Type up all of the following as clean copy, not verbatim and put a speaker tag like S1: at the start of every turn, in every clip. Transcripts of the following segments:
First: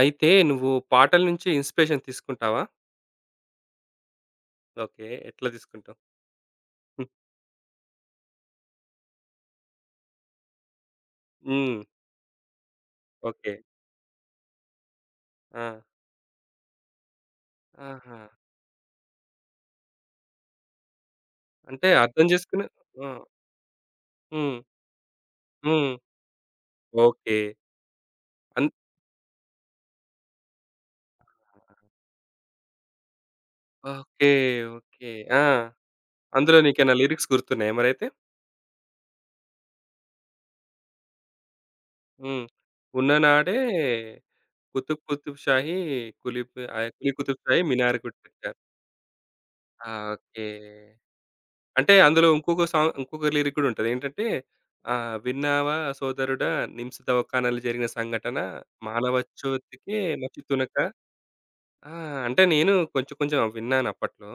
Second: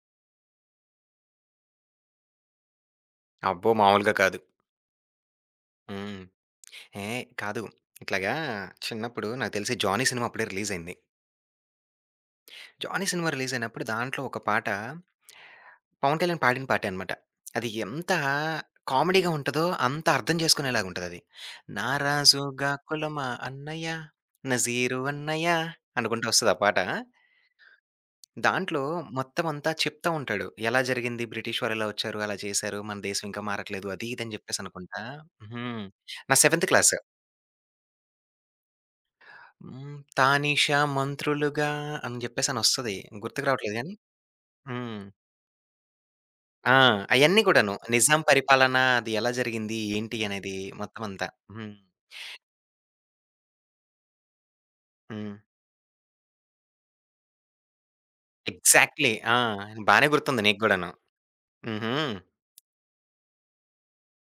S1: అయితే నువ్వు పాటల నుంచి ఇన్‌స్పిరేషన్ తీసుకుంటావా?
S2: అబ్బో! మామూలుగా కాదు.
S1: ఓకే. ఎట్లా తీసుకుంటావు?
S2: హ్మ్.
S1: హ్మ్.
S2: ఏహ్! కాదు. ఇట్లాగా చిన్నప్పుడు నాకు తెలిసి 'జానీ' సినిమా అప్పుడే రిలీజయింది.
S1: హ్మ్.
S2: 'Johnny' cinema
S1: okay.
S2: రిలీజయినప్పుడు దాంట్లో ఒక పాట,
S1: ఆ!
S2: పవన్ కళ్యాణ్ పాడిన పాటే అనమాట. అది ఎంత
S1: ఆహా!
S2: కామెడీగా ఉంటదో అంత అర్థం చేసుకునేలాగుంటదది.
S1: అంటే
S2: నా
S1: అర్థం చేసుకుని.
S2: రాజుగా
S1: ఆ!
S2: కులమా అన్నయ్య,
S1: హ్మ్.
S2: నజీరు అన్నయ్య
S1: హ్మ్.
S2: అనుకుంటా ఒస్తది ఆ పాట.
S1: ఓకే. అన్
S2: దాంట్లో మొత్తం అంతా చెప్తా ఉంటాడు. ఎలా జరిగింది, బ్రిటిష్ వారు ఇలా వచ్చారు, అలా చేశారు, మన దేశం ఇంకా మారట్లేదు అది ఇది
S1: ఓకే.
S2: అని జెప్పేసనుకుంటా.
S1: ఓకే. ఆ!
S2: హ్మ్. నా
S1: అందులో
S2: సెవెంత్ క్లాస్.
S1: నీకేమైనా లిరిక్స్ గుర్తున్నాయా మరైతే?
S2: హ్మ్. 'తానీషా మంత్రులుగా' అని
S1: హ్మ్.
S2: జెప్పేసనొస్తది. గుర్తుకు
S1: ఉన్ననాడే
S2: రావట్లేదు గానీ
S1: కుతుబ్
S2: హ్మ్.
S1: కుతుబ్ షాహి కులిప్
S2: ఆ!
S1: ఆహ్, కులీ కుతుబ్
S2: అయన్నీ
S1: షాహి
S2: కూడాను.
S1: మినార్
S2: నిజాం
S1: కొట్టొచ్చారు.
S2: పరిపాలన అది ఎలా జరిగింది?
S1: ఆ!
S2: ఏంటి?
S1: ఓకే.
S2: అనేది మొత్తం అంతా. హ్మ్.
S1: అంటే అందులో ఇంకొక సాంగ్ ఇంకొక లిరిక్ కూడా ఉంటది. ఏంటంటే
S2: హ్మ్.
S1: "విన్నావా సోదరుడా, నిమ్స్ దవాఖానాలో జరిగిన సంఘటన,
S2: ఎగ్జాక్ట్‌లీ.
S1: మానవ
S2: ఆ!
S1: చోతికే
S2: బానే
S1: మచి
S2: గుర్తుంది నీకు
S1: తునక."
S2: గూడాను.
S1: ఆ!
S2: హుహు.
S1: అంటే నేను కొంచెం కొంచెం విన్నాను అప్పట్లో.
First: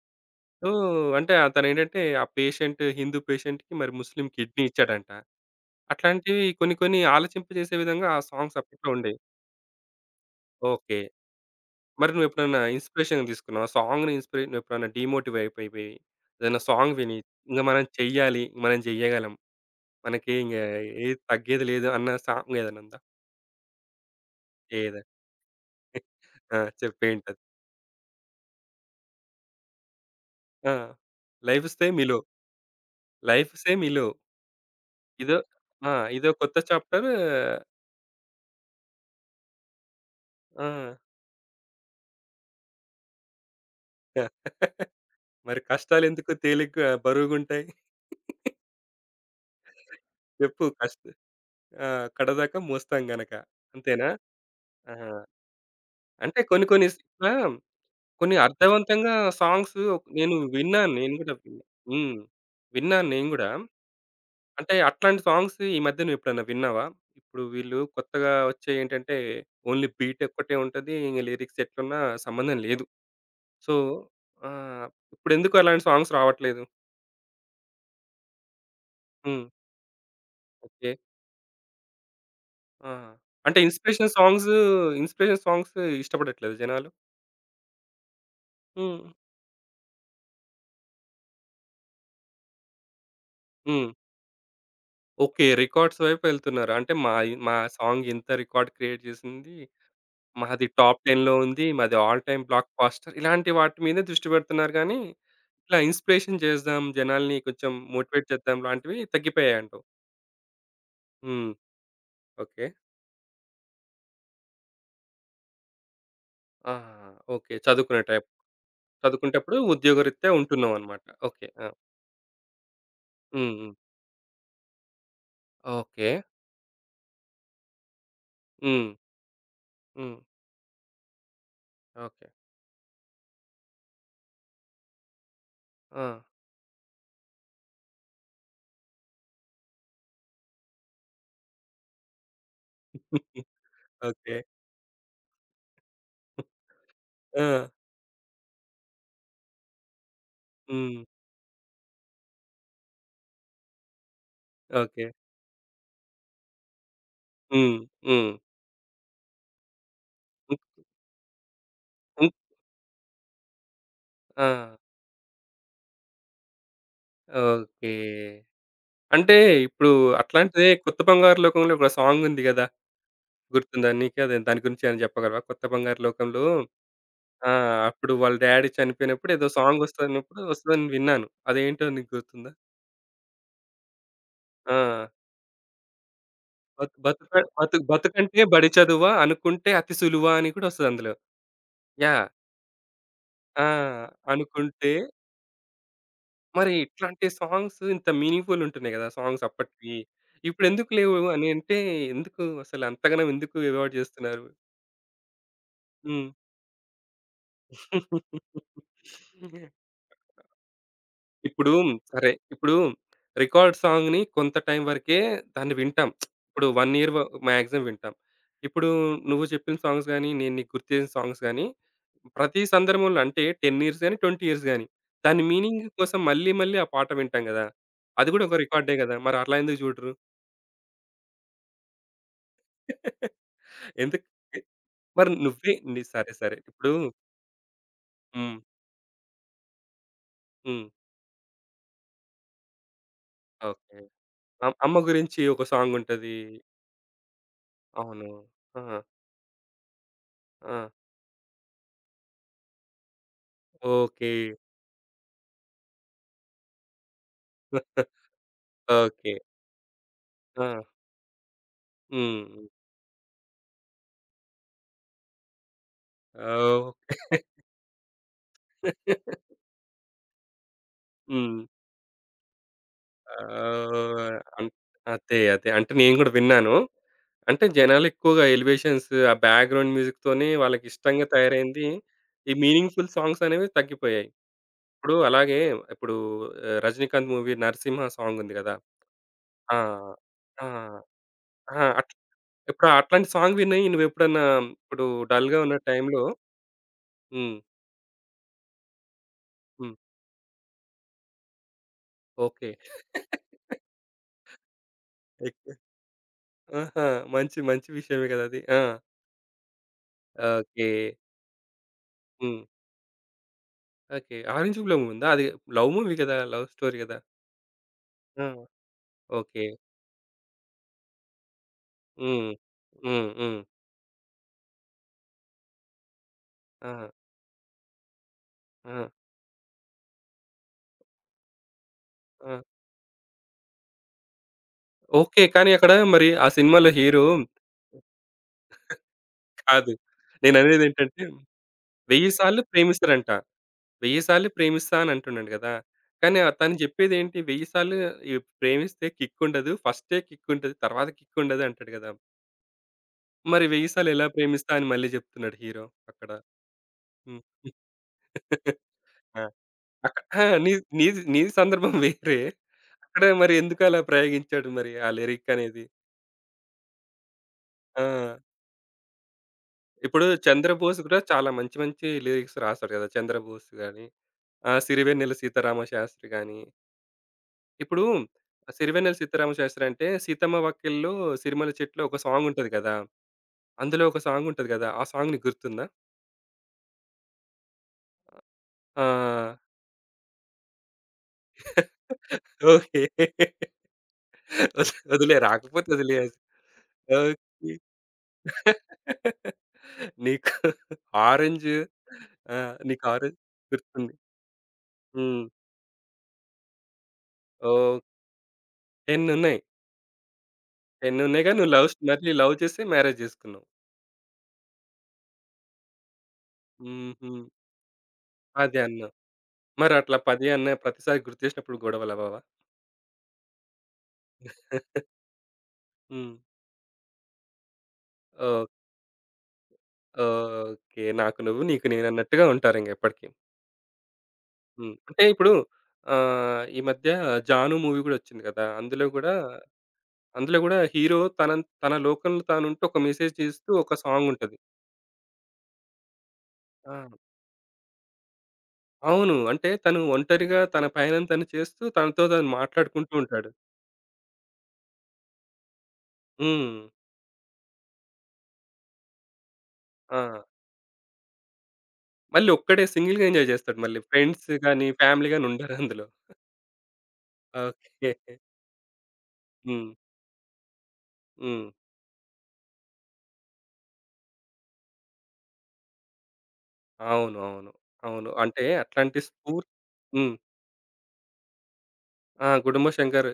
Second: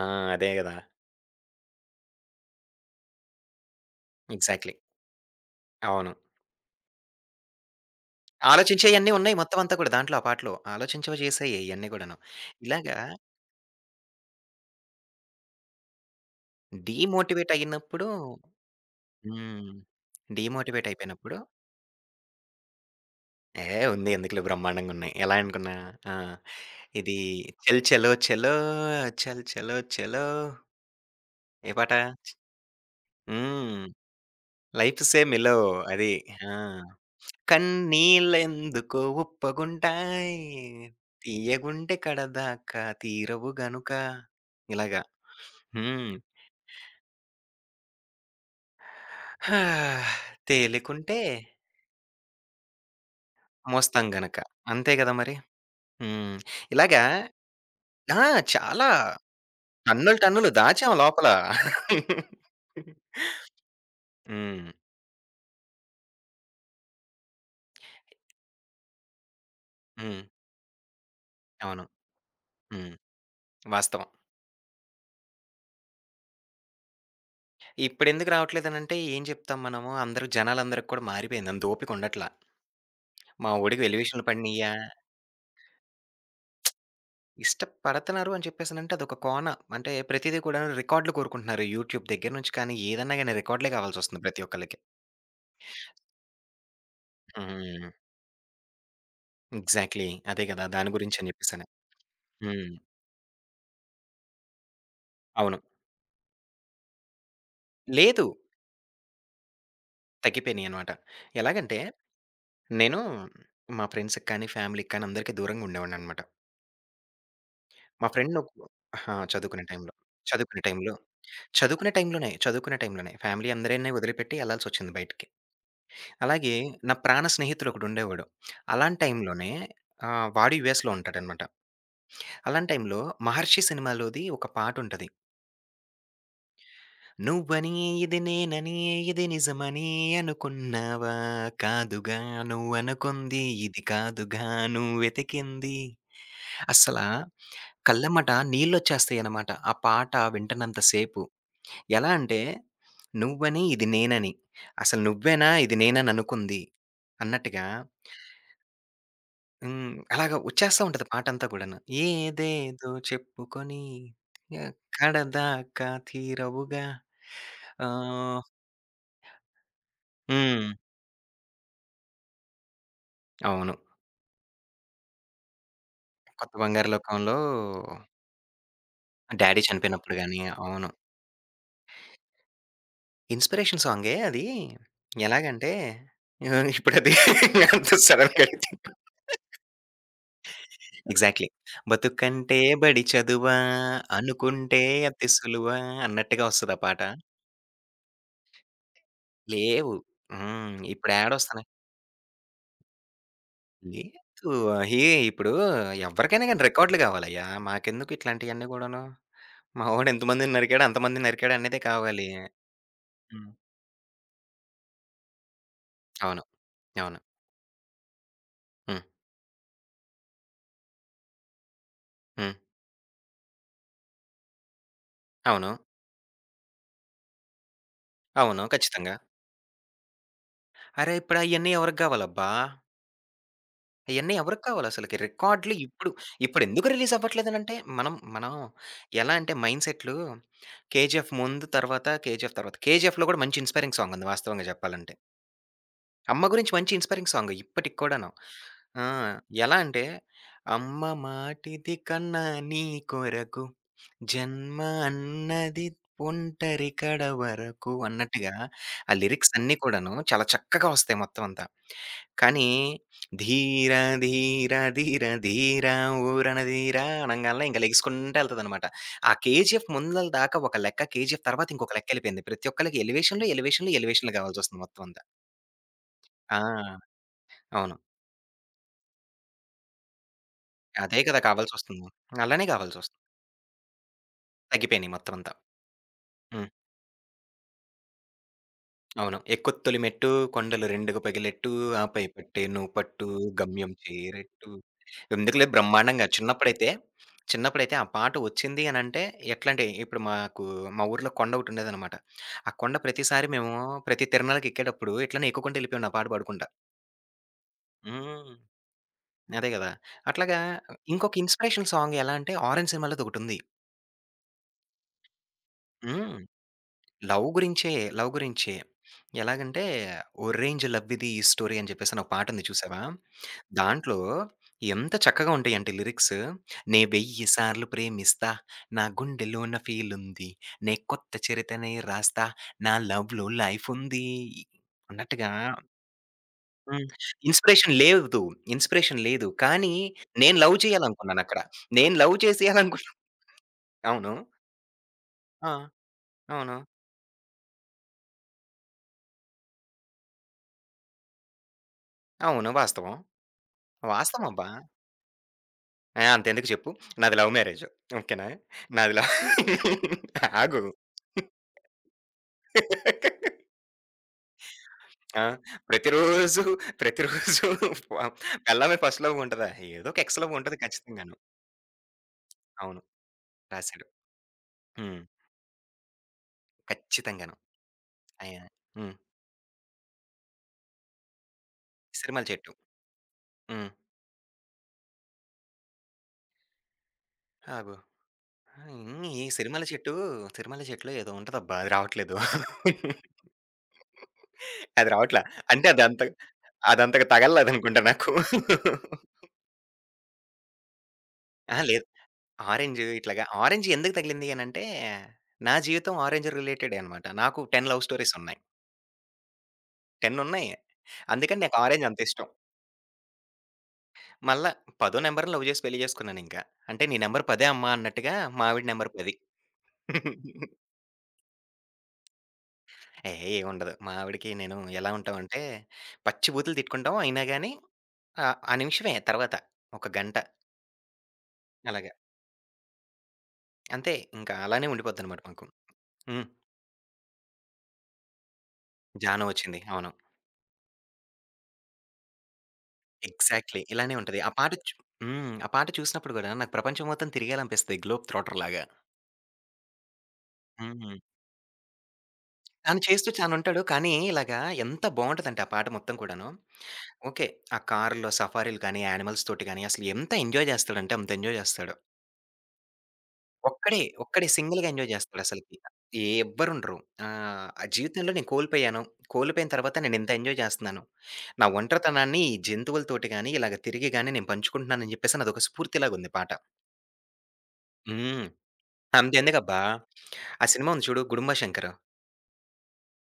S2: ఆ! అదే
S1: సో,
S2: గదా!
S1: అంటే అతనేంటంటే ఆ పేషెంట్ హిందూ పేషెంట్‌కి మరి ముస్లిం కిడ్నీ
S2: ఎగ్జాక్ట్‌లీ.
S1: ఇచ్చాడంట.
S2: అవును.
S1: అట్లాంటివి కొన్ని కొన్ని ఆలోచింపజేసే విధంగా ఆ సాంగ్స్ అప్పట్లో
S2: ఆలోచించేయన్నీ
S1: ఉండేవి.
S2: ఉన్నాయి మొత్తం అంతా కూడా దాంట్లో ఆ పాటలో.
S1: ఓకే.
S2: ఆలోచించవ చేశాయి ఇయన్నీ
S1: మరి
S2: గూడాను.
S1: నువ్వెప్పుడన్నా
S2: ఇలాగా
S1: ఇన్‌స్పిరేషన్ తీసుకున్నావా? సాంగ్‌ని ఇన్‌స్పిరే నువ్వెప్పుడన్నా డీమోటివ్ అయిపోయి ఏదైనా సాంగ్ విని
S2: డీమోటివేట్
S1: ఇంక మనం
S2: అయినప్పుడు
S1: చెయ్యాలి, మనం జేయగలం,
S2: హ్మ్.
S1: మనకి ఇంగ
S2: డీమోటివేట్
S1: ఏది
S2: అయిపోయినప్పుడు
S1: తగ్గేది లేదు అన్న సాంగ్ ఏదైనా ఉందా?
S2: ఏ ఉంది. ఎందుకులే
S1: ఏది
S2: బ్రహ్మాండంగున్నాయి. ఎలా అనుకున్నా? ఆ!
S1: ఆ!
S2: ఇది
S1: చెప్పేంటది.
S2: 'చల్ చలో చలో చల్ చలో చలో'
S1: ఆ! 'లైఫ్
S2: ఏ
S1: సే
S2: పాట?
S1: మిలో, లైఫ్ సే
S2: హ్మ్.
S1: మిలో.'
S2: 'లైఫ్ సే
S1: ఇదో
S2: మిలో'
S1: ఆ!
S2: అది.
S1: ఇదో
S2: ఆ!
S1: కొత్త చాప్టర్.
S2: కన్నీళ్ళెందుకో ఉప్పగుంటాయి.
S1: ఆ!
S2: తీయగుంటే కడదాకా తీరవు గనుక ఇలాగా.
S1: మరి
S2: హ్మ్.
S1: కష్టాలెందుకు తేలిగ్గా బరువుగుంటాయి? చెప్పు కష్ట
S2: తేలికుంటే
S1: ఆ! కడదాకా మోస్తాం గనక.
S2: మోస్తాం
S1: అంతేనా?
S2: గనక. అంతే
S1: ఆహా!
S2: గదా మరి! హ్మ్.
S1: అంటే కొన్ని కొన్ని స్
S2: ఇలాగా
S1: ఇట్లా
S2: ఆ!
S1: కొన్ని
S2: చాలా
S1: అర్థవంతంగా సాంగ్స్
S2: టన్నులు,
S1: నేను
S2: టన్నులు దాచాం
S1: విన్నాను. నేను
S2: లోపల.
S1: గూడా విన్నా. హ్మ్. విన్నాను నేను గూడా.
S2: హ్మ్.
S1: అంటే అట్లాంటి సాంగ్స్ ఈ మధ్య నువ్వెప్పుడన్నా విన్నావా? ఇప్పుడు వీళ్ళు కొత్తగా వచ్చేయి ఏంటంటే, ఓన్లీ
S2: హ్మ్.
S1: బీట్ ఒక్కటే ఉంటది. ఇంగ లిరిక్స్
S2: అవును.
S1: ఎట్లున్నా సంబంధం లేదు.
S2: హ్మ్.
S1: సో,
S2: వాస్తవం.
S1: ఆహ్, ఇప్పుడెందుకు అలాంటి సాంగ్స్ రావట్లేదు?
S2: ఇప్పుడెందుకు రావట్లేదనంటే ఏం
S1: హ్మ్.
S2: చెప్తాం మనము? అందరూ
S1: ఓకే.
S2: జనాలందరికి కూడా మారిపోయింది. అంత ఓపిక ఉండట్లా.
S1: ఆ!
S2: మా
S1: అంటే
S2: వోడికి
S1: ఇన్‌స్పిరేషన్
S2: ఎలివేషన్‌లు
S1: సాంగ్స్,
S2: పడినియ్యా,
S1: ఇన్‌స్పిరేషన్ సాంగ్స్ ఇష్టపడట్లేదా జనాలు?
S2: ఇష్టపడతన్నారు అని చెప్పేసనంటే
S1: హ్మ్.
S2: అదొక కోన. అంటే ప్రతీదీ కూడాను రికార్డులు కోరుకుంటున్నారు. యూట్యూబ్ దగ్గర నుంచి కానీ, ఏదన్నా గాని రికార్డులే
S1: హ్మ్.
S2: కావాల్సొస్తుంది ప్రతి ఒక్కళ్ళకి.
S1: ఓకే. రికార్డ్స్ వైపు వెళ్తున్నారు. అంటే మాయి మా
S2: హ్మ్.
S1: సాంగ్ ఇంత రికార్డ్ క్రియేట్ చేసింది.
S2: ఎగ్జాక్ట్‌లీ. అదే గదా!
S1: మాది
S2: దాని
S1: టాప్
S2: గురించని
S1: 10లో ఉంది.
S2: చెప్పేసని.
S1: మాది ఆల్ టైమ్ బ్లాక్
S2: హ్మ్.
S1: బాస్టర్. ఇలాంటి వాటి మీదే దృష్టి పెడుతున్నారు గానీ
S2: అవును.
S1: ఇలా ఇన్‌స్పిరేషన్ చేద్దాం, జనాల్ని కొంచెం
S2: లేదు.
S1: మోటివేట్ చేద్దాం లాంటివి తగ్గిపోయాయంటావు.
S2: తగ్గిపోయినియనమాట.
S1: హ్మ్.
S2: ఎలాగంటే
S1: ఓకే.
S2: నేను మా ఫ్రెండ్స్‌కి కానీ, ఫ్యామిలీకి కానీ అందరికీ దూరంగా ఉండేవాడిననమాట.
S1: ఆహాహా! ఓకే. చదువుకునే
S2: మా
S1: టైం.
S2: ఫ్రెండ్ ఒక్ అహా!
S1: చదువుకునేటప్పుడు
S2: చదువుకునే టైంలో.
S1: ఉద్యోగరీత్యా
S2: చదువుకునే టైంలో.
S1: ఉంటున్నావన్నమాట. ఓకే. ఆ!
S2: చదువుకునే టైంలోనే ఫ్యామిలీ
S1: హ్మ్. హ్మ్.
S2: అందరిని వదిలిపెట్టి ఎళ్ళాల్సొచ్చింది బయటికి.
S1: ఓకే.
S2: అలాగే నా ప్రాణ స్నేహితుడొకడుండేవాడు.
S1: హ్మ్.
S2: అలాంటి టైంలోనే
S1: హ్మ్.
S2: ఆహ్, వాడు యూఎస్‌లో ఉంటాడనమాట.
S1: ఓకే.
S2: అలాంటి టైంలో 'మహర్షి' సినిమాలోది ఒక పాటుంటది.
S1: ఆ!
S2: నువ్వని ఇది నేనని ఇది నిజమని అనుకున్నావా? కాదుగా నువ్వనుకుంది ఇది
S1: ఓకే.
S2: కాదుగా నువ్వెతికింది. అస్సలా
S1: ఆ!
S2: కళ్ళెమ్మట నీళ్ళొచ్చేస్తాయనమాట. ఆ పాట వింటన్నంత
S1: హ్మ్.
S2: సేపు. ఎలా అంటే, నువ్వని, ఇది నేనని, అసలు
S1: ఓకే.
S2: నువ్వేనా ఇది నేనని అనుకుంది అన్నట్టుగా
S1: హ్మ్. హ్మ్.
S2: హ్మ్. అలాగా
S1: హ్మ్.
S2: వచ్చేస్తా ఉంటది పాటంతా కూడాను.
S1: హ్మ్.
S2: ఏదేదో చెప్పుకొని
S1: ఆ!
S2: ఎక్కడదాకా తీరవుగా
S1: ఓకే.
S2: ఆహ్,
S1: అంటే ఇప్పుడు అట్లాంటిదే
S2: హ్మ్.
S1: 'కొత్త బంగారు లోకంలో' ఒక సాంగ్ ఉంది గదా!
S2: అవును.
S1: గుర్తుందా నీకు? అది దాని గురించి ఏమైనా చెప్పగలవా? 'కొత్త బంగారు లోకంలో.'
S2: 'కొత్త బంగారు లోకంలో'
S1: ఆ! అప్పుడు వాళ్ళ డ్యాడీ చనిపోయినప్పుడు ఏదో
S2: డ్యాడీ చనిపోయినప్పుడు
S1: సాంగొస్తున్నప్పుడు
S2: గాని
S1: వస్తదని
S2: అవును.
S1: విన్నాను. అదేంటో నీకు గుర్తుందా?
S2: ఇన్‌స్పిరేషన్ సాంగే అది.
S1: ఆ!
S2: ఎలాగంటే ఆహ్,
S1: బతు
S2: ఇప్పుడది
S1: బతుక
S2: అంత
S1: బతుకంటే
S2: సడెన్‌గా అయితే
S1: బడి చదువా, అనుకుంటే అతి సులువా అని కూడా వస్తది అందులో.
S2: ఎగ్జాక్ట్‌లీ.
S1: యాహ్!
S2: బతుకంటే బడి చదువా,
S1: ఆ!
S2: అనుకుంటే
S1: అనుకుంటే
S2: అతి సులువా అన్నట్టుగా
S1: మరి
S2: వస్తది ఆ పాట.
S1: ఇట్లాంటి సాంగ్స్ ఇంత మీనింగ్‌ఫుల్ ఉంటున్నాయి కదా! సాంగ్స్
S2: లేవు.
S1: అప్పటివి.
S2: హ్మ్.
S1: ఇప్పుడెందుకు
S2: ఇప్పుడు
S1: లేవు అని
S2: ఏడొస్తున్నాయి.
S1: అంటే, ఎందుకు అసలు అంతగనం ఎందుకు అవాయిడ్ చేస్తున్నారు?
S2: లేదు. అయి ఇప్పుడు ఎవరికైనా గాని రికార్డులు కావాలయ్యా. మాకెందుకు ఇట్లాంటియన్నీ గూడాను.
S1: హ్మ్.
S2: మా వోడు ఎంతమందిని నరికాడో అంతమందిని నరికాడు
S1: ఇప్పుడు
S2: అనేదే కావాలి.
S1: సరే. ఇప్పుడు
S2: హ్మ్.
S1: రికార్డ్ సాంగ్‌ని కొంత టైం వరకే దాన్ని వింటాం.
S2: అవును.
S1: ఇప్పుడు 1 ఇయర్
S2: అవును.
S1: వ మాక్సిమం వింటాం. ఇప్పుడు
S2: హ్మ్.
S1: నువ్వు చెప్పిన సాంగ్స్ గాని, నేను నీకు గుర్తు చేసిన సాంగ్స్ గాని,
S2: హ్మ్.
S1: ప్రతి సందర్భంలో అంటే 10 ఇయర్స్ గాని, 20 ఇయర్స్ గాని దాని
S2: అవును.
S1: మీనింగ్ కోసం మళ్ళీ, మళ్ళీ ఆ పాట వింటాం గదా! అది గూడా ఒక
S2: అవును.
S1: రికార్డే
S2: ఖచ్చితంగా.
S1: గదా! మరి అట్లా ఎందుకు చూడరు?
S2: అరే! ఇప్పుడు అయన్నీ ఎవరికి గావాలబ్బా?
S1: ఎందుకు
S2: అయన్నీ
S1: ఎ
S2: ఎవరికి కావాలసలకి?
S1: మరి నువ్వే
S2: రికార్డ్‌లు
S1: నీ
S2: ఇప్పుడు,
S1: సరే, సరే.
S2: ఇప్పుడెందుకు
S1: ఇప్పుడు
S2: రిలీజ్ అవ్వట్లేదనంటే, మనం మనం
S1: హ్మ్.
S2: ఎలా అంటే మైండ్ సెట్లు
S1: హ్మ్.
S2: 'కేజీఎఫ్' ముందు, తర్వాత 'కేజీఎఫ్' తర్వాత. 'కేజీఎఫ్‌లో' కూడా మంచి
S1: ఓకే.
S2: ఇన్‌స్పైరింగ్ సాంగ్ ఉంది వాస్తవంగా
S1: అమ్ అమ్మ
S2: జెప్పాలంటే.
S1: గురించి ఒక సాంగ్ ఉంటది.
S2: అమ్మ గురించి మంచి ఇన్‌స్పైరింగ్ సాంగ్ ఇప్పటికి
S1: అవును.
S2: కూడాను.
S1: ఆ!
S2: ఆ! ఎలా అంటే,
S1: ఆ!
S2: అమ్మ మాటిది కన్నా నీ కొరకు,
S1: ఓకే.
S2: జన్మ అన్నది ఒంటరి కడ వరకు అన్నట్టుగా, ఆ
S1: ఓకే.
S2: లిరిక్స్ అన్నీ కూడాను చాలా
S1: ఆ!
S2: చక్కగా వస్తాయి మొత్తం అంతా.
S1: హ్మ్.
S2: కానీ, 'ధీర ధీర ధీర ధీర ఊరన
S1: ఓహ్!
S2: ధీర' అనంగాల్నే ఇంక లెగిసుకుంటా ఎళ్తదనమాట. ఆ 'కేజీఎఫ్' ముందల దాకా ఒక లెక్క, 'కేజీఎఫ్'
S1: హ్మ్.
S2: తర్వాత ఇంకొక లెక్కెళ్ళిపోయింది. ప్రతి ఒక్కళ్ళకి ఎలివేషన్‌లు, ఎలివేషన్‌లు, ఎలివేషన్‌లు
S1: అన్
S2: గావాల్సొస్తుంది మొత్తం అంతా.
S1: అదే. అదే. అంటే నేను గూడా
S2: ఆ!
S1: విన్నాను. అంటే
S2: అవును.
S1: జనాలెక్కువగా ఎలివేషన్స్, ఆ బ్యాక్‌గ్రౌండ్ మ్యూజిక్‌తోనే
S2: అదే
S1: వాళ్ళకిష్టంగా
S2: కదా!
S1: తయారైంది.
S2: కావాల్సొస్తుంది.
S1: ఈ
S2: అలానే
S1: మీనింగ్‌ఫుల్
S2: గావాల్సొస్తుంది.
S1: సాంగ్స్ అనేవి తగ్గిపోయాయి.
S2: తగ్గిపోయినియి
S1: ఇప్పుడు
S2: మొత్తం అంతా.
S1: అలాగే ఇప్పుడు
S2: హ్మ్.
S1: 'రజనీకాంత్' మూవీ 'నరసింహ' సాంగుంది గదా!
S2: అవును.
S1: ఆ!
S2: ఎక్కుత్తొలి మెట్టు,
S1: ఆ!
S2: కొండలు రెండుగ పగిలెట్టు,
S1: ఆ! అట్
S2: ఆపై పట్టేను
S1: ఇప్పుడు
S2: పట్టు,
S1: అట్లాంటి సాంగ్ విని
S2: గమ్యం
S1: నువ్వెప్పుడన్నా
S2: చేరెట్టు.
S1: ఇప్పుడు డల్‌గా
S2: ఎందుకులే
S1: ఉన్న టైంలో
S2: బ్రహ్మాండంగా చిన్నప్పుడైతే,
S1: హ్మ్.
S2: చిన్నప్పుడైతే ఆ పాట వచ్చింది అనంటే ఎట్లంటే,
S1: హ్మ్.
S2: ఇప్పుడు మాకు మా ఊర్లో కొండొకటుండేదనమాట.
S1: ఓకే.
S2: ఆ కొండ ప్రతిసారి మేము ప్రతి తిరణాలకి ఎక్కేటప్పుడు ఇట్లనే
S1: ఎక్
S2: ఎక్కుకుంటూ ఎళ్ళిపోయేవాడిని ఆ పాట పాడుకుంటా.
S1: ఆహా! మంచి మంచి విషయమే కదా
S2: హ్మ్.
S1: అది. ఆ!
S2: అదే గదా! అట్లాగా
S1: ఓకే.
S2: ఇంకొక ఇన్‌స్పిరేషనల్ సాంగ్ ఎలా అంటే,
S1: హ్మ్.
S2: 'ఆరెంజ్' సినిమాలోదొకటుంది.
S1: ఓకే. 'ఆరెంజ్ బ్లూమ్' ఉందా? అది లవ్ మూవీ కదా!
S2: హ్మ్.
S1: లవ్ స్టోరీ కదా!
S2: లవ్ గురించే. లవ్
S1: ఆ!
S2: గురించే.
S1: ఓకే.
S2: ఎలాగంటే 'ఓరేంజ్ లవ్ ఇది ఈ స్టోరీ' అని చెప్పేసని ఒక
S1: హ్మ్.
S2: పాటుంది చూసావా?
S1: హ్మ్. హ్మ్.
S2: దాంట్లో ఎంత చక్కగా ఉంటాయంటే లిరిక్స్. నే
S1: ఆ!
S2: 1000 సార్లు ప్రేమిస్తా, నా
S1: ఆ!
S2: గుండెలోన ఫీలుంది, నే కొత్త చరితనే రాస్తా,
S1: ఆ!
S2: నా లవ్‌లో లైఫుంది.
S1: ఓకే.
S2: అన్నట్టుగా
S1: కానీ అక్కడ మరి ఆ సినిమాలో
S2: హ్మ్.
S1: హీరో
S2: ఇన్‌స్పిరేషన్ లేదు. ఇన్‌స్పిరేషన్ లేదు.
S1: కాదు.
S2: కానీ నేను లవ్
S1: నేననేదేంటంటే
S2: చేయాలనుకున్నానక్కడ. నేను
S1: 1000
S2: లవ్
S1: సార్లు
S2: చేసేయాలనుకున్నా
S1: ప్రేమిస్తారంట. 1000
S2: అవును.
S1: సార్లు ప్రేమిస్తా అని అంటున్నాడు కదా!
S2: ఆ!
S1: కానీ తను
S2: అవును.
S1: చెప్పేదేంటి 1000 సార్లు ఈ ప్రేమిస్తే కిక్ ఉండదు. ఫస్టే కిక్ ఉంటది. తర్వాత కిక్ ఉండదు అంటాడు కదా!
S2: అవును. వాస్తవం.
S1: మరి 1000 సార్లు ఎలా
S2: వాస్తవం అబ్బా!
S1: ప్రేమిస్తా అని మళ్ళీ చెప్తున్నాడు హీరో
S2: ఆ!
S1: అక్కడ.
S2: అంతెందుకు చెప్పు. నాది లవ్ మ్యారేజ్. ఓకేనా. నాది లవ్
S1: ఆ! అక్క ఆ! నీ
S2: ఆగు.
S1: నీది నీది సందర్భం వేరే. అక్కడ మరి ఎందుకలా ప్రయోగించాడు మరి ఆ
S2: ఆ!
S1: లిరిక్ అనేది?
S2: ప్రతిరోజు, ప్రతిరోజు
S1: ఆ!
S2: వ పెళ్ళామే ఫస్ట్ లవ్ ఉంటదా? ఏదో ఒక
S1: ఇప్పుడు
S2: ఎక్స్ లవ్ ఉంటది
S1: 'చంద్రబోస్' కూడా
S2: ఖచ్చితంగాను.
S1: చాలా మంచి మంచి లిరిక్స్ రాస్తాడు
S2: అవును.
S1: కదా! 'చంద్రబోస్'
S2: రాశాడు.
S1: గాని,
S2: హ్మ్.
S1: 'సిరివెన్నెల సీతారామ శాస్త్రి' గాని.
S2: ఖచ్చితంగాను.
S1: ఇప్పుడు
S2: అయ
S1: 'సిరివెన్నెల
S2: హ్మ్.
S1: సీతారామ శాస్త్రి' అంటే 'సీతమ్మ వాకిట్లో సిరిమల్లె చెట్టులో' ఒక
S2: సిరిమల్ల
S1: సాంగ్ ఉంటది
S2: చెట్టు.
S1: కదా!
S2: హ్మ్.
S1: అందులో ఒక సాంగ్ ఉంటది కదా! ఆ సాంగ్ నీకు గుర్తుందా?
S2: ఆగు. హ్మ్. ఈ
S1: ఆ!
S2: సిరిమల్ల చెట్టు, సిరిమల్ల చెట్టులో ఏదో ఉంటదబ్బా! అది రావట్లేదు.
S1: ఓకే. వద్
S2: అది
S1: వదిలేయి
S2: రావట్లా. అంటే
S1: రాకపోతే
S2: అదంత
S1: వదిలేయాల్సి
S2: అదంతగా
S1: ఓకే.
S2: తగలలేదనుకుంటా నాకు.
S1: నీకు ఆరెంజ్
S2: అహా! లేదు.
S1: ఆ!
S2: ఆరెంజ్
S1: నీకు ఆరెంజ్
S2: ఇట్లాగా ఆరెంజ్
S1: గుర్తుంది.
S2: ఎందుకు తగిలింది అనంటే,
S1: హ్మ్.
S2: నా జీవితం ఆరెంజ్ రిలేటెడే అనమాట. నాకు 10
S1: ఓహ్!
S2: లవ్ స్టోరీస్ ఉన్నాయి.
S1: 10 ఉన్నాయి.
S2: 10 ఉన్నాయి.
S1: 10 ఉన్నాయి గాని
S2: అందుకని
S1: నువ్వు
S2: నాకు
S1: లవ్
S2: ఆరెంజ్ అంత
S1: మళ్ళీ
S2: ఇష్టం.
S1: లవ్ చేసి మ్యారేజ్ చేసుకున్నావు.
S2: మళ్ళా పదో నంబర్‌ని లవ్ చేసి పెళ్లి చేసుకున్నానింక. అంటే నీ
S1: హుహు.
S2: నంబర్ 10 అమ్మా అన్నట్టుగా మా
S1: 10
S2: ఆవిడ నంబర్
S1: అన్నావు.
S2: 10.
S1: మరి అట్లా 10 అన్న ప్రతిసారి గుర్తు చేసినప్పుడు గొడవలవ్వవా?
S2: ఏహే! ఏముండదు. మా ఆవిడకి నేను ఎలా ఉంటామంటే,
S1: హ్మ్.
S2: పచ్చి బూతులు తిట్టుకుంటాం. అయినా గాని ఆహ్,
S1: ఓహ్!
S2: ఆ నిమిషమే తర్వాత ఒక గంట
S1: ఓకే. నాకు నువ్వు, నీకు
S2: అలాగా.
S1: నేనన్నట్టుగా ఉంటారింక ఎప్పటికి.
S2: అంతే. ఇంకా అలానే
S1: హ్మ్. అంటే
S2: ఉండిపోద్దనమాట
S1: ఇప్పుడు
S2: మాకు. హ్మ్.
S1: ఈ మధ్య 'జాను' మూవీ గూడా వచ్చింది కదా! అందులో గూడా
S2: జానం వచ్చింది. అవును.
S1: అందులో గూడా హీరో తన తన లోకంలో తానుంటూ ఒక మెసేజ్ ఇస్తూ
S2: ఎగ్జాక్ట్‌లీ.
S1: ఒక
S2: ఇలానే ఉంటది. ఆ
S1: సాంగుంటది.
S2: పాట చు హ్మ్. ఆ పాట చూసినప్పుడు గూడా నాకు
S1: ఆ!
S2: ప్రపంచం మొత్తం తిరగేయాలనిపిస్తది 'గ్లోబ్ ట్రాటర్‌లాగా.'
S1: అవును. అంటే తను ఒంటరిగా తన
S2: హ్మ్.
S1: పయనం తను చేస్తూ తనతో తను
S2: తను
S1: మాట్లాడుకుంటూ
S2: చేస్తూ
S1: ఉంటాడు.
S2: తానుంటాడు. కానీ ఇలాగా ఎంత బావుంటదంటే ఆ పాట మొత్తం కూడాను.
S1: హ్మ్.
S2: ఓకే. ఆ కారులో సఫారీలు కానీ, యానిమల్స్ తోటి గాని అసలు
S1: ఆ!
S2: ఎంత ఎంజాయ్ జేస్తాడంటే అంత ఎంజాయ్ జేస్తాడు.
S1: మళ్ళీ ఒక్కడే సింగిల్‌గా ఎంజాయ్ చేస్తాడు మళ్ళీ.
S2: ఒక్కడే
S1: ఫ్రెండ్స్ గాని,
S2: సింగిల్‌గా ఎంజాయ్
S1: ఫ్యామిలీ గాని ఉండరు
S2: జేస్తాడసలకి.
S1: అందులో.
S2: ఎవ్వరుండరు. ఆహ్, ఆ
S1: ఓకే.
S2: జీవితంలో నేను కోల్పోయాను. కోల్పోయిన
S1: హ్మ్.
S2: తర్వాత నేనింత ఎంజాయ్ జేస్తున్నాను. నా
S1: హ్మ్.
S2: ఒంటరితనాన్ని ఈ జంతువులతోటి గాని, ఇలాగ తిరిగి గాని నేను పంచుకుంటున్నానని జెప్పేసి అదొక స్ఫూర్తిలాగుంది పాట.
S1: అవును. అవును. అవును.
S2: హ్మ్.
S1: అంటే అట్లాంటి
S2: అంతెందుకు
S1: స్ఫూర్
S2: అబ్బా!
S1: హ్మ్.
S2: ఆ సినిమా ఉంది చూడు 'గుడుంబ శంకర్'.
S1: ఆ! గుడుంబ శంకర్.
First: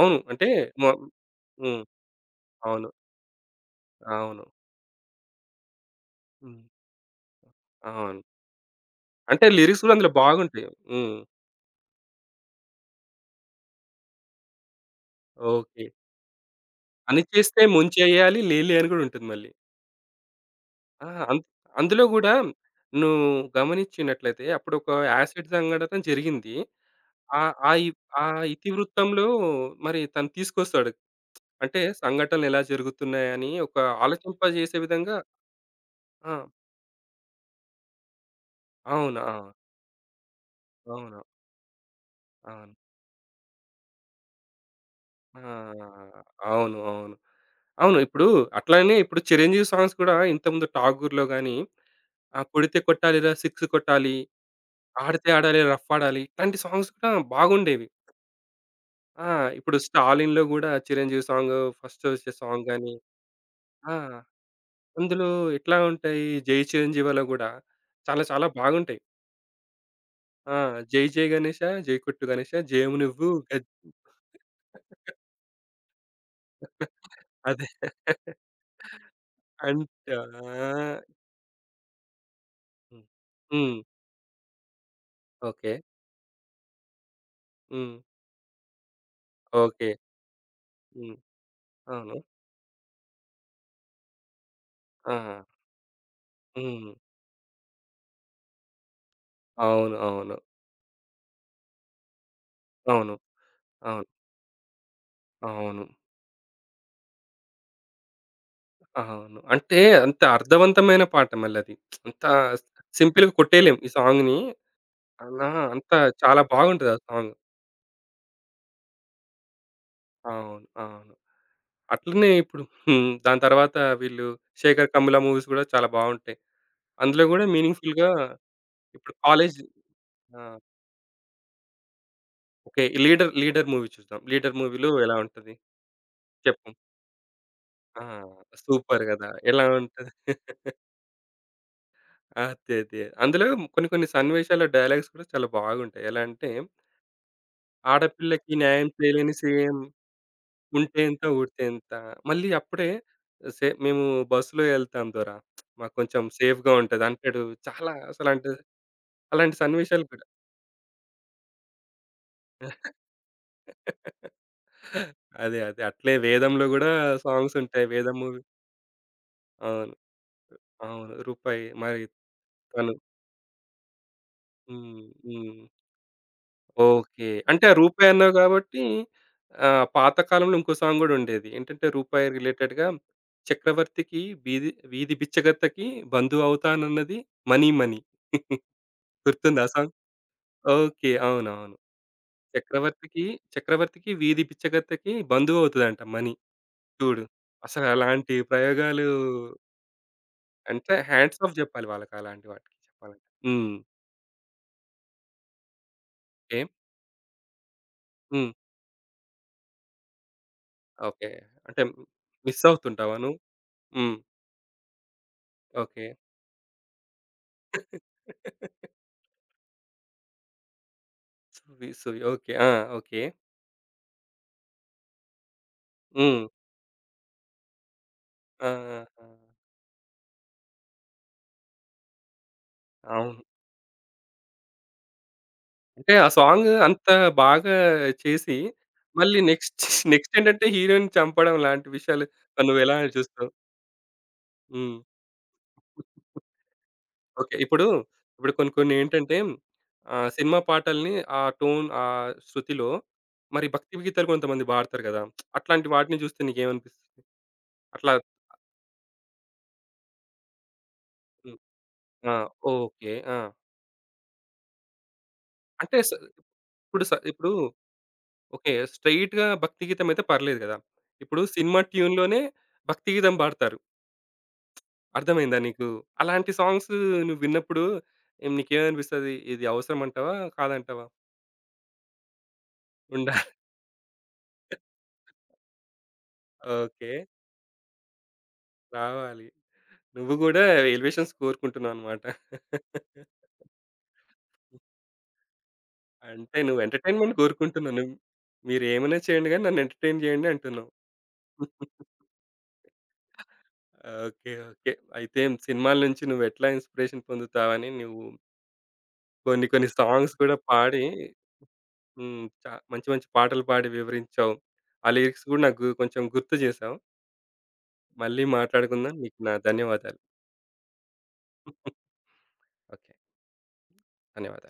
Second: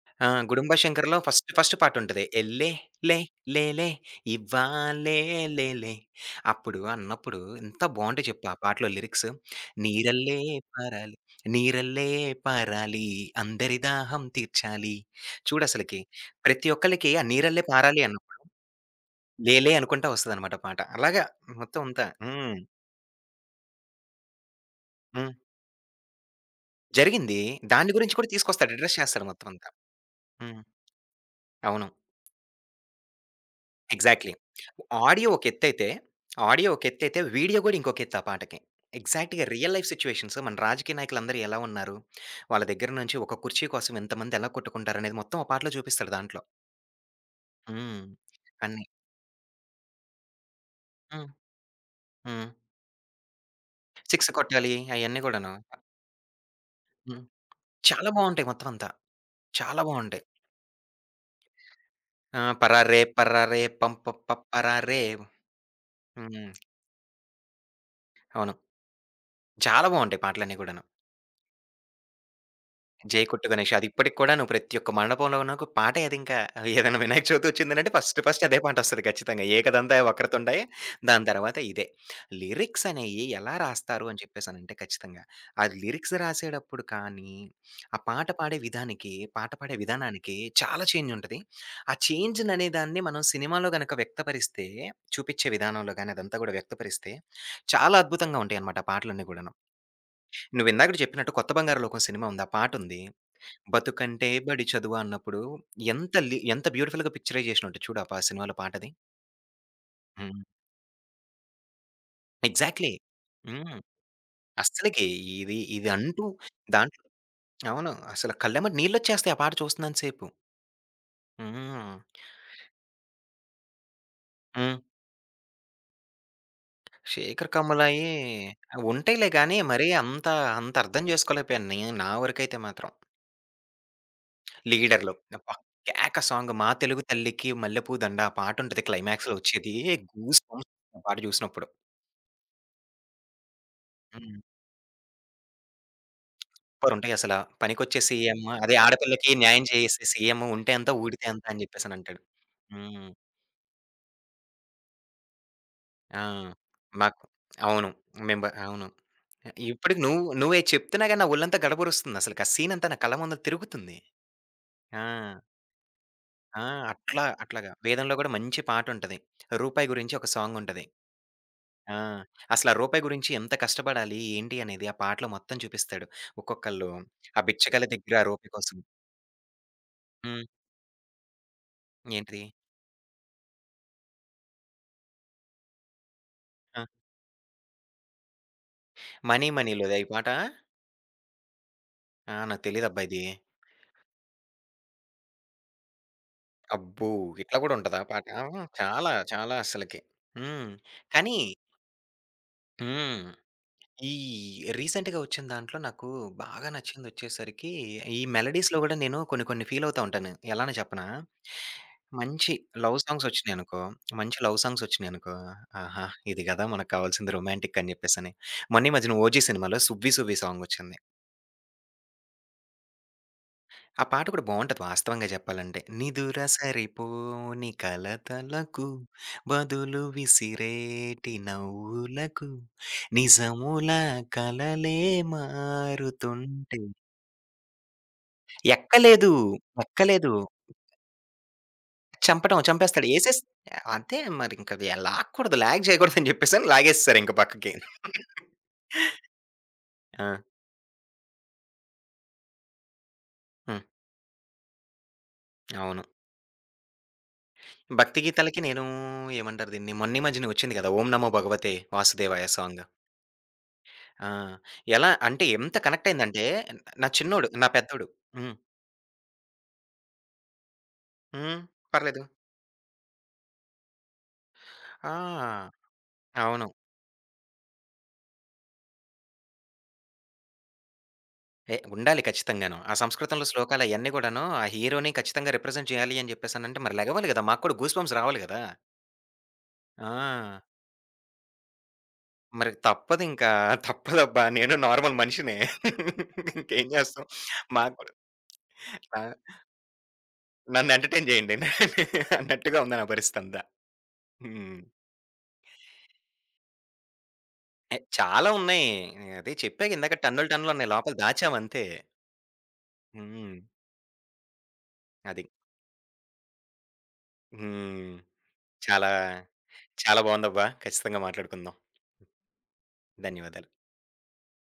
S1: అవును.
S2: ఆ!
S1: అంటే
S2: 'గుడుంబ
S1: మొ
S2: శంకర్‌లో' ఫస్ట్ ఫస్ట్
S1: హ్మ్.
S2: పార్ట్ ఉంటది. ఎల్లే
S1: అవును.
S2: లే లేలే
S1: అవును.
S2: ఇవ్వాలే లేలే
S1: హ్మ్.
S2: అప్పుడు అన్నప్పుడు ఎంత
S1: అవును.
S2: బావుంటాయి చెప్పు ఆ పాటలో లిరిక్స్.
S1: అంటే లిరిక్స్ కూడా అందులో
S2: నీరల్లే
S1: బాగుంటాయి. హ్మ్.
S2: పారాలి నీరల్లే పారాలి అందరి దాహం తీర్చాలి.
S1: ఓకే.
S2: చూడసలకి ప్రతి ఒక్కళ్ళకి
S1: 'అని
S2: ఆ
S1: చేస్తే
S2: నీరల్లే పారాలి అన్నప్పుడు
S1: ముంచేయాలి లేలే' అని కూడా ఉంటుంది మళ్ళీ.
S2: లేలే అనుకుంటా వస్తదనమాట పాట.
S1: ఆ!
S2: అలాగా
S1: అం
S2: మొత్తం
S1: అందులో
S2: అంతా.
S1: గూడా
S2: హ్మ్.
S1: నువ్వు గమనిచ్చినట్లయితే అప్పుడొక
S2: హ్మ్.
S1: యాసిడ్ సంఘటన జరిగింది.
S2: జరిగింది.
S1: ఆ ఇ
S2: దాన్ని గురించి
S1: ఆ
S2: కూడా తీసుకొస్తాడు. అడ్రెస్
S1: ఇతివృత్తంలో
S2: చేస్తాడు మొత్తం అంతా.
S1: మరి తను
S2: హ్మ్.
S1: తీసుకొస్తాడు. అంటే
S2: అవును.
S1: సంఘటనలు ఎలా జరుగుతున్నాయని ఒక
S2: ఎగ్జాక్ట్‌లీ.
S1: ఆలోచింపజేసే విధంగా
S2: ఆడియో ఒక ఎత్తైతే,
S1: ఆ!
S2: ఆడియో ఒక ఎత్తైతే, వీడియో గూడా ఇంకొక ఎత్తు ఆ పాటకి.
S1: అవును. ఆ!
S2: ఎగ్జాక్ట్‌గా రియల్ లైఫ్ సిట్యుయేషన్స్ మన రాజకీయ
S1: అవును.
S2: నాయకులందరూ ఎలా ఉన్నారు? వాళ్ళ
S1: అవును.
S2: దగ్గర నుంచి ఒక కుర్చీ కోసం ఎంతమంది ఎలా కొట్టుకుంటారనేది మొత్తం ఆ పాటలో
S1: ఆ!
S2: చూపిస్తాడు దాంట్లో.
S1: అవును. అవును. అవును.
S2: హ్మ్.
S1: ఇప్పుడు
S2: అన్నీ.
S1: అట్లనే ఇప్పుడు 'చిరంజీవి' సాంగ్స్ కూడా ఇంతకుముందు 'ఠాగూర్‌లో'
S2: హ్మ్.
S1: గాని, ఆ
S2: హ్మ్.
S1: 'కొడితే కొట్టాలిరా సిక్స్ కొట్టాలి,
S2: సిక్స్ కొట్టాలి అయన్నీ
S1: ఆడితే
S2: గూడాను.
S1: ఆడాలి రఫ్ ఆడాలి' ఇట్లాంటి సాంగ్స్ కూడా
S2: హ్మ్.
S1: బాగుండేవి.
S2: చాలా బావుంటాయి మొత్తం అంతా.
S1: ఆ! ఇప్పుడు
S2: చాలా బావుంటాయి.
S1: 'స్టాలిన్‌లో' గూడా 'చిరంజీవి' సాంగు ఫస్ట్ వచ్చే
S2: ఆ!
S1: సాంగ్ గాని
S2: 'పరారే పరారే
S1: ఆ!
S2: పంప ప పరారే'
S1: అందులో ఎట్లా ఉంటాయి
S2: హ్మ్.
S1: 'జై చిరంజీవలో' గూడా చాలా చాలా
S2: అవును.
S1: బాగుంటాయి.
S2: చాలా బావుంటాయి
S1: ఆ!
S2: పాటలన్నీ గూడాను.
S1: 'జై జై గణేష జై కొట్టు గణేష జయము
S2: జై
S1: నువ్వు
S2: కొట్టు
S1: గద్.'
S2: గణేష్. అది ఇప్పటికి కూడా నువ్వు ప్రతి ఒక్క మండపంలోను ఒక పాటే అదింకా. ఏదైనా వినాయక చవితి
S1: అదే.
S2: వచ్చిందనంటే ఫస్ట్ ఫస్ట్ అదే పాటొస్తది ఖచ్చితంగా. 'ఏకదంతాయ
S1: అంటా
S2: వక్రతుండాయ' దాని తర్వాత ఇదే. లిరిక్స్
S1: హ్మ్.
S2: అనేయి ఎలా
S1: హ్మ్.
S2: రాస్తారు అని చెప్పేసనంటే ఖచ్చితంగా. ఆ
S1: ఓకే.
S2: లిరిక్స్ రాసేటప్పుడు కానీ,
S1: హ్మ్.
S2: ఆ పాట పాడే విధానికి, పాట పాడే
S1: ఓకే.
S2: విధానానికి చాలా చేంజ్
S1: హ్మ్.
S2: ఉంటది. ఆ
S1: అవును.
S2: చేంజ్‌ననే దాన్ని మనం సినిమాలో గనక వ్యక్తపరిస్తే,
S1: ఆహా!
S2: చూపిచ్చే విధానంలో గాని అదంతా గూడా
S1: హ్మ్.
S2: వ్యక్తపరిస్తే, చాలా అద్భుతంగా ఉంటాయన్నమాట ఆ పాటలన్నీ గూడాను.
S1: అవును. అవును.
S2: నువ్వు ఇందాకడ చెప్పినట్టు 'కొత్త బంగారు లోకం' సినిమా ఉంది. ఆ పాటుంది.
S1: అవును. అవును.
S2: 'బతుకంటే బడి చదువా' అన్నప్పుడు
S1: అవును.
S2: ఎంత లి ఎంత బ్యూటిఫుల్‌గా పిక్చరైజ్ జేషినుంటది చూడు ఆ పా సినిమాలో పాటది.
S1: అవును. అంటే అంత
S2: హ్మ్.
S1: అర్థవంతమైన పాట మళ్ళది. అంత
S2: ఎగ్జాక్ట్‌లీ.
S1: సింపుల్‌గా కొట్టేయలేం
S2: హ్మ్.
S1: ఈ సాంగ్‌ని.
S2: అస్సలకి
S1: అలా
S2: ఇది
S1: అంత
S2: ఇది అంటూ
S1: చాలా బాగుంటది ఆ
S2: దాంట్లో
S1: సాంగ్.
S2: అవును. అసల కళ్ళెమ్మట నీళ్లొచ్చేస్తాయి ఆ పాట చూస్తున్నాను సేపు.
S1: అవును. అవును.
S2: హ్మ్.
S1: అట్లనే ఇప్పుడు హ్మ్. దాని తర్వాత వీళ్ళు
S2: హ్మ్.
S1: 'శేఖర్ కమ్ముల' మూవీస్ గూడా చాలా బావుంటాయి. అందులో గూడా
S2: 'శేఖర్ కమ్ములాయి'
S1: మీనింగ్‌ఫుల్‌గా ఇప్పుడు
S2: ఉంటాయిలే
S1: కాలేజ్
S2: గానీ, మరీ అంత
S1: ఆ!
S2: అంత అర్థం జేసుకోలేకపోయాను నే నా వరకైతే
S1: ఓకే.
S2: మాత్రం.
S1: లీడర్, 'లీడర్' మూవీ చూద్దాం. 'లీడర్' మూవీలో
S2: 'లీడర్‌లో'
S1: ఎలా ఉంటది?
S2: అబ్బా! కేక సాంగ్ 'మా
S1: చెప్పు.
S2: తెలుగు తల్లికి మల్లెపూ
S1: ఆ!
S2: దండ' ఆ పాటుంటది
S1: సూపర్ గదా!
S2: క్లైమాక్స్‌లో
S1: ఎలా
S2: ఒచ్చేది.
S1: ఉంటది?
S2: గూస్ బంప్స్ ఆ పాట జూసినప్పుడు.
S1: అదే. అదే. అందులో కొన్ని కొన్ని
S2: హ్మ్.
S1: సన్నివేశాల డైలాగ్స్ కూడా చాలా బాగుంటాయి. ఎలా అంటే
S2: సూపరుంటాయసల. పనికొచ్చే సీఎం,
S1: ఆడపిల్లకి
S2: అదే
S1: న్యాయం
S2: ఆడపిల్లకి
S1: చేయలేని
S2: న్యాయం
S1: సీఎం
S2: చేసే సీఎం ఉంటే అంత,
S1: ఉంటే ఎంత
S2: ఊడితే అంత అని
S1: ఊడితే ఎంత.
S2: జెప్పేసనంటాడు.
S1: మళ్ళీ అప్పుడే
S2: హ్మ్.
S1: సే మేము బస్సులో ఎళ్తాం దొర. మాకు
S2: ఆ!
S1: కొంచెం సేఫ్‌గా ఉంటది
S2: మాకు
S1: అంటాడు.
S2: అవును.
S1: చాలా
S2: మెంబ
S1: అసలంటే
S2: అవును.
S1: అలాంటి
S2: ఇప్పటికి
S1: సన్నివేశాలు
S2: నువ్వు
S1: కూడా.
S2: నువ్వేది చెప్తున్నా గాని, నా ఒళ్ళంతా గడబొరుస్తుందసలకి. ఆ సీనంతా నా కళ్ళ ముందు తిరుగుతుంది. ఆ!
S1: అదే. అదే. అట్లే
S2: ఆ!
S1: వేదంలో గూడా
S2: అట్లా
S1: సాంగ్స్
S2: అట్లాగా.
S1: ఉంటాయి.
S2: వేదంలో
S1: వేదం
S2: గూడా
S1: మూవీ
S2: మంచి పాటుంటది. 'రూపాయి'
S1: అవును.
S2: గురించి ఒక సాంగుంటది.
S1: అవును. రూపాయి
S2: ఆ!
S1: మరి
S2: అసల ఆ
S1: తను.
S2: 'రూపాయి' గురించి ఎంత కష్టపడాలి, ఏంటి అనేది ఆ
S1: హ్మ్.
S2: పాటలో మొత్తం
S1: హ్మ్.
S2: చూపిస్తాడు. ఒక్కొక్కళ్ళు
S1: ఓకే.
S2: ఆ
S1: అంటే ఆ
S2: బిచ్చగాళ్ళ
S1: 'రూపాయి'
S2: దగ్గర ఆ
S1: అన్నావు
S2: రూపాయి కోసం
S1: గాబట్టి పాత
S2: హ్మ్.
S1: కాలంలో ఇంకో సాంగ్ గూడా ఉండేది. ఏంటంటే 'రూపాయి'
S2: ఏంటిది?
S1: రిలేటెడ్‌గా 'చక్రవర్తికి వీధి వీధి బిచ్చగత్తకి
S2: ఆ!
S1: బంధువవుతానన్నది మనీ మనీ.'
S2: 'మనీ
S1: గుర్తుందా ఆ సాంగ్?
S2: మనీ'లోదా ఈ పాట?
S1: ఓకే. అవునవును.
S2: ఆ! నాకు తెలీదబ్బా ఇది.
S1: 'చక్రవర్తికి చక్రవర్తికి వీధి బిచ్చగత్తకి బంధువవుతదంట మనీ.'
S2: అబ్బో!
S1: చూడు.
S2: ఇట్లా గూడా
S1: అసలు
S2: ఉంటదా పాట?
S1: అలాంటి ప్రయోగాలు
S2: చాలా, చాలా అస్సలకి. హ్మ్.
S1: అంటే
S2: కానీ
S1: హ్యాండ్స్ ఆఫ్ జెప్పాలి వాళ్ళకి అలాంటి వాటికి
S2: హ్మ్.
S1: చెప్పాలంటే. హ్మ్.
S2: ఈ రీసెంట్‌గా వచ్చిన దాంట్లో నాకు
S1: ఓకే.
S2: బాగా నచ్చిందొచ్చేసరికి ఈ
S1: హ్మ్.
S2: మెలోడీస్‌లో గూడా నేను కొన్ని కొన్ని ఫీల్ అవుతా ఉంటాను. ఎలానో చెప్పనా?
S1: ఓకే. అంటే
S2: మంచి
S1: మిస్
S2: లవ్
S1: అవుతుంటావా
S2: సాంగ్స్
S1: నువ్వు?
S2: వచ్చినాయనుకో,
S1: హ్మ్.
S2: మంచి లవ్ సాంగ్స్ వచ్చినాయనుకో,
S1: ఓకే.
S2: ఆహా! ఇది గదా! మనకు కావాల్సింది రొమాంటిక్ అని జెప్పేసని. మొన్న ఈ మధ్యన 'ఓజీ' సినిమాలో 'సువ్వి సువ్వి' సాంగ్ వచ్చింది.
S1: సువ్వి, సువ్వి. ఓకే. ఆ! ఓకే.
S2: ఆ పాట కూడా బావుంటది వాస్తవంగా జెప్పాలంటే.
S1: హ్మ్.
S2: నిదురసరిపోని
S1: ఆ!
S2: కలతలకు
S1: ఆ!
S2: బదులు విసిరేటి నవ్వులకు
S1: అవును.
S2: నిజముల కలలే
S1: అంటే ఆ సాంగ్
S2: మారుతుంటే
S1: అంత బాగా చేసి,
S2: ఎక్కలేదు.
S1: మళ్ళీ నెక్స్ట్
S2: ఎక్కలేదు.
S1: నెక్స్ట్ ఏంటంటే హీరోయిన్‌ని చంపడం లాంటి విషయాలు
S2: చంపటం
S1: మరి నువ్వెలా
S2: చంపేస్తాడు. ఏసేస్
S1: చూస్తావు?
S2: అంతే మరింక అది
S1: హ్మ్.
S2: లాక్కూడదు. లాగ్ జేయకూడదని జెప్పేసని లాగేసేసారింక
S1: ఓకే.
S2: పక్కకి.
S1: ఇప్పుడు కొన్ని కొన్ని ఏంటంటే
S2: ఆ!
S1: సినిమా పాటల్ని ఆ టోన్, ఆ శృతిలో మరి
S2: హ్మ్.
S1: భక్తి గీతాలు కొంతమంది పాడతారు కదా! అట్లాంటి
S2: అవును.
S1: వాటిని చూస్తే నీకేమనిపిస్తుంది? అట్లా
S2: భక్తి గీతాలకి నేను ఏమంటారు దీన్ని మొన్న ఈ మధ్యనే ఒచ్చింది గదా! 'ఓం నమో
S1: హ్మ్.
S2: భగవతే
S1: ఆ!
S2: వాసుదేవాయ' సాంగ్.
S1: ఓకే. ఆ!
S2: ఆ! ఎలా అంటే ఎంత
S1: అంటే
S2: కనెక్ట్
S1: స
S2: అయిందంటే నా చిన్నోడు,
S1: ఇప్పుడు
S2: నా పెద్దోడు. హ్మ్.
S1: ఓకే. స్ట్రెయిట్‌గా భక్తి గీతం అయితే పర్లేదు గదా! ఇప్పుడు
S2: హ్మ్.
S1: సినిమా
S2: పర్లేదు.
S1: ట్యూన్‌లోనే భక్తి గీతం పాడతారు. అర్థమైందా
S2: ఆ!
S1: నీకు? అలాంటి
S2: అవును.
S1: సాంగ్స్ నువ్వు విన్నప్పుడు ఏం నీకేమనిపిస్తది? ఇది అవసరం అంటావా? కాదంటావా?
S2: ఏ ఉండాలి ఖచ్చితంగాను. ఆ
S1: ఉండా
S2: సంస్కృతంలో శ్లోకాలు అయన్నీ గూడాను ఆ హీరోని ఖచ్చితంగా రిప్రజెంట్ చేయాలి అని చెప్పేసనంటే మరి
S1: ఓకే.
S2: లెగవాలి గదా! మాకు కూడా గూస్‌బంప్స్ రావాలి గదా!
S1: రావాలి. నువ్వు
S2: ఆ!
S1: గూడా ఎలివేషన్స్ కోరుకుంటున్నావనమాట.
S2: మరి తప్పదింకా. తప్పదబ్బా! నేను నార్మల్ మనిషినే.
S1: అంటే నువ్వు
S2: ఇంకేం జేస్తాం.
S1: ఎంటర్‌టైన్‌మెంట్
S2: మాకు
S1: కోరుకుంటున్నావు. నువ్వు
S2: కూడా
S1: మీరేమైనా
S2: ఆ!
S1: చేయండి గానీ నన్ను ఎంటర్‌టైన్ జేయండి అంటున్నావు.
S2: నన్ను ఎంటర్‌టైన్ జేయండి అన్నట్టుగా ఉంది నా పరిస్థితంతా.
S1: ఓకే.
S2: హ్మ్.
S1: ఓకే. అయితే సినిమాల నుంచి నువ్వెట్లా ఇన్‌స్పిరేషన్ పొందుతావని
S2: ఎ
S1: నువ్వు
S2: చాలా ఉన్నాయి. నేను అదే
S1: కొన్ని కొన్ని
S2: చెప్పాగా ఇందాక
S1: సాంగ్స్
S2: టన్నులు
S1: కూడా
S2: టన్నులున్నాయి.
S1: పాడి
S2: లోపల దాచామంతే.
S1: హ్మ్. చా మంచి మంచి
S2: హ్మ్.
S1: పాటలు పాడి వివరించావు. ఆ
S2: అది.
S1: లిరిక్స్ గూడా నాకు కొంచెం గుర్తు చేశావు.
S2: హ్మ్.
S1: మళ్ళీ
S2: చాలా
S1: మాట్లాడుకుందాం. నీకు నా ధన్యవాదాలు.
S2: చాలా బావుందబ్బా! ఖచ్చితంగా మాట్లాడుకుందాం.
S1: ఓకే.
S2: ధన్యవాదాలు.
S1: ధన్యవాదాలు.